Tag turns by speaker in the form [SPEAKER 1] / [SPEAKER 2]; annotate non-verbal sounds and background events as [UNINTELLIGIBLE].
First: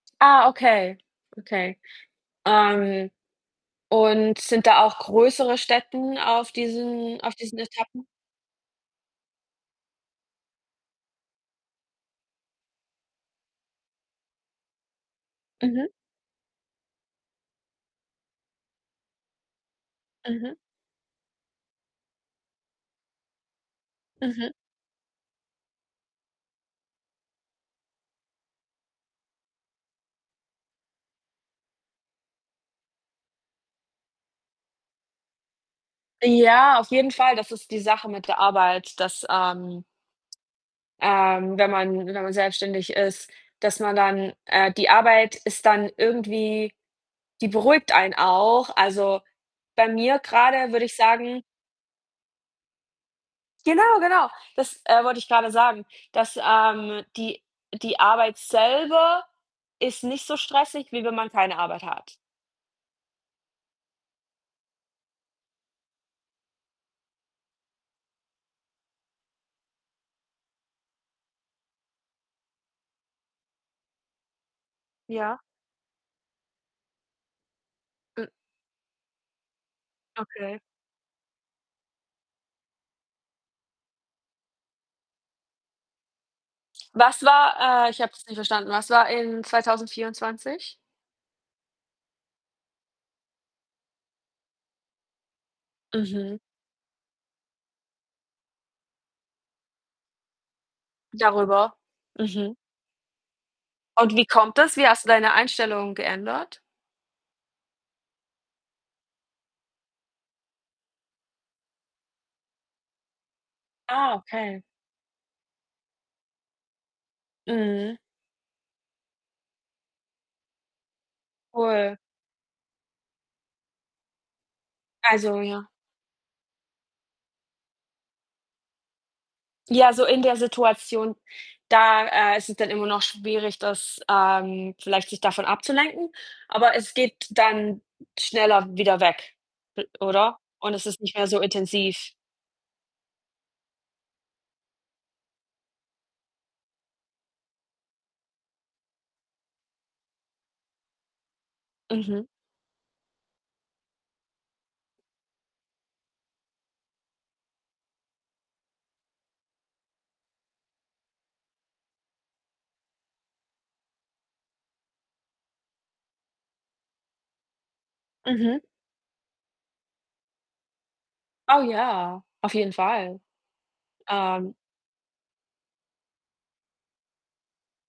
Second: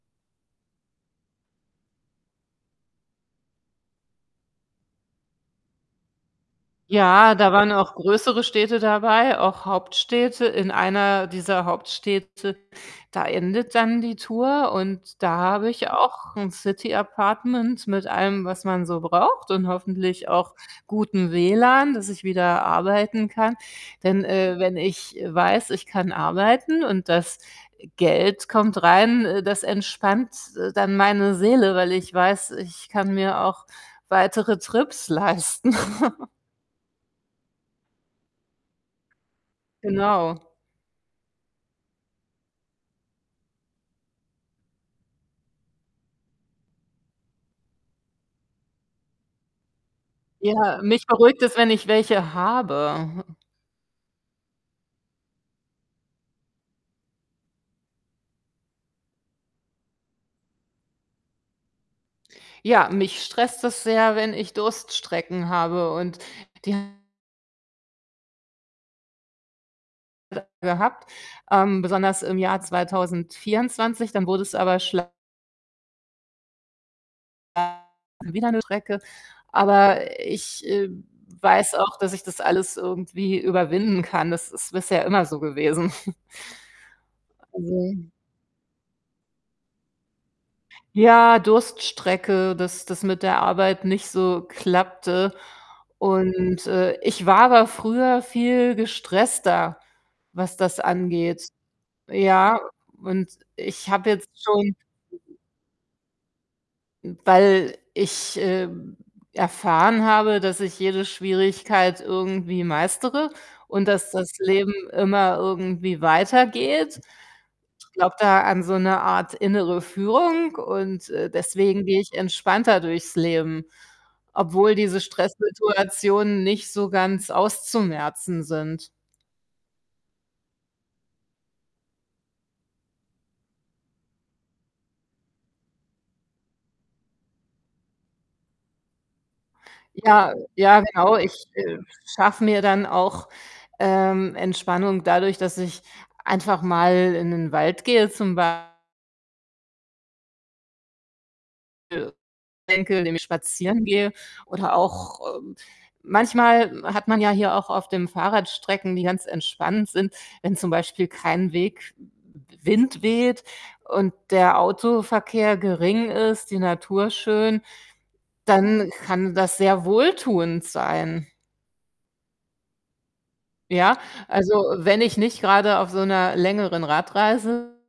[SPEAKER 1] Ah, okay. Okay. Ähm, und sind da auch größere Städten auf diesen auf
[SPEAKER 2] Ja, da
[SPEAKER 1] diesen
[SPEAKER 2] waren auch
[SPEAKER 1] Etappen?
[SPEAKER 2] größere Städte dabei, auch Hauptstädte. In einer dieser Hauptstädte, da endet dann die Tour und da habe ich
[SPEAKER 1] Mhm.
[SPEAKER 2] auch 'n City Apartment mit allem, was man so braucht und hoffentlich auch
[SPEAKER 1] Mhm.
[SPEAKER 2] gutem WLAN, dass ich wieder arbeiten kann. Denn,
[SPEAKER 1] Mhm.
[SPEAKER 2] äh, wenn ich weiß, ich kann arbeiten und das Geld kommt rein, äh, das entspannt dann meine Seele, weil ich weiß, ich kann mir auch weitere Trips leisten. [CHUCKLES]
[SPEAKER 1] Ja, auf jeden Fall. Das ist die Sache mit der Arbeit, dass, ähm,
[SPEAKER 2] Genau.
[SPEAKER 1] ähm, wenn man wenn man selbstständig ist, dass man dann äh, die Arbeit ist dann irgendwie die beruhigt einen auch. Also, bei mir grade
[SPEAKER 2] Ja,
[SPEAKER 1] würde ich
[SPEAKER 2] mich
[SPEAKER 1] sagen
[SPEAKER 2] beruhigt es, wenn ich welche habe.
[SPEAKER 1] Genau, genau. Das, äh, wollte ich grade sagen, dass, ähm, die die Arbeit selber ist nicht so stressig, wie wenn man keine Arbeit hat.
[SPEAKER 2] Ja, mich stresst es sehr, wenn ich Durststrecken habe und die [UNINTELLIGIBLE] gehabt, ähm, besonders im Jahr 2024. Dann wurde es aber schl
[SPEAKER 1] Ja?
[SPEAKER 2] [UNINTELLIGIBLE]
[SPEAKER 1] M
[SPEAKER 2] wieder 'ne Strecke. Aber
[SPEAKER 1] Okay.
[SPEAKER 2] ich, äh, weiß auch, dass ich das alles irgendwie überwinden kann. Das ist bisher immer so gewesen. [CHUCKLES]
[SPEAKER 1] Was war äh, ich
[SPEAKER 2] Also.
[SPEAKER 1] habe es nicht verstanden. Was war in 2024?
[SPEAKER 2] Ja, Durststrecke, dass das mit der Arbeit nicht so klappte.
[SPEAKER 1] Mhm.
[SPEAKER 2] Und, äh, ich war aber früher viel gestresster, was das angeht.
[SPEAKER 1] Darüber? Mhm.
[SPEAKER 2] Ja, und ich habe
[SPEAKER 1] Und wie
[SPEAKER 2] jetzt
[SPEAKER 1] kommt
[SPEAKER 2] schon
[SPEAKER 1] es? Wie hast du deine Einstellung geändert?
[SPEAKER 2] hm, weil ich, äh, erfahren habe, dass ich jede Schwierigkeit irgendwie meistere und dass
[SPEAKER 1] Ah,
[SPEAKER 2] das
[SPEAKER 1] okay.
[SPEAKER 2] Leben immer irgendwie weitergeht. Ich
[SPEAKER 1] Mhm.
[SPEAKER 2] glaube da an so 'ne Art innere Führung und, äh, deswegen
[SPEAKER 1] Cool.
[SPEAKER 2] gehe ich entspannter durchs Leben. Obwohl diese
[SPEAKER 1] Also, ja.
[SPEAKER 2] Stresssituationen nicht so ganz auszumerzen sind.
[SPEAKER 1] Ja, so in der Situation, da, äh, ist es dann immer noch schwierig, das, ähm vielleicht sich davon abzulenken, aber es geht dann schneller wieder weg, l
[SPEAKER 2] Ja.
[SPEAKER 1] oder? Und
[SPEAKER 2] Ja,
[SPEAKER 1] es ist nicht
[SPEAKER 2] genau.
[SPEAKER 1] mehr
[SPEAKER 2] Ich,
[SPEAKER 1] so
[SPEAKER 2] äh,
[SPEAKER 1] intensiv.
[SPEAKER 2] schaffe mir dann auch, ähm, Entspannung dadurch, dass ich einfach mal in 'nen Wald gehe zum Bei
[SPEAKER 1] Mhm.
[SPEAKER 2] [UNINTELLIGIBLE] Enkel, dem ich spazieren gehe oder auch, äh manchmal hat man ja hier auch auf dem Fahrrad Strecken, die ganz entspannt sind, wenn zum Beispiel kein Weg W Wind weht und der Autoverkehr gering ist, die Natur schön,
[SPEAKER 1] Mhm.
[SPEAKER 2] dann kann das sehr wohltuend sein.
[SPEAKER 1] Oh, ja, auf jeden Fall.
[SPEAKER 2] Ja,
[SPEAKER 1] Ähm
[SPEAKER 2] also, wenn ich nicht grade auf so 'ner längeren Radreise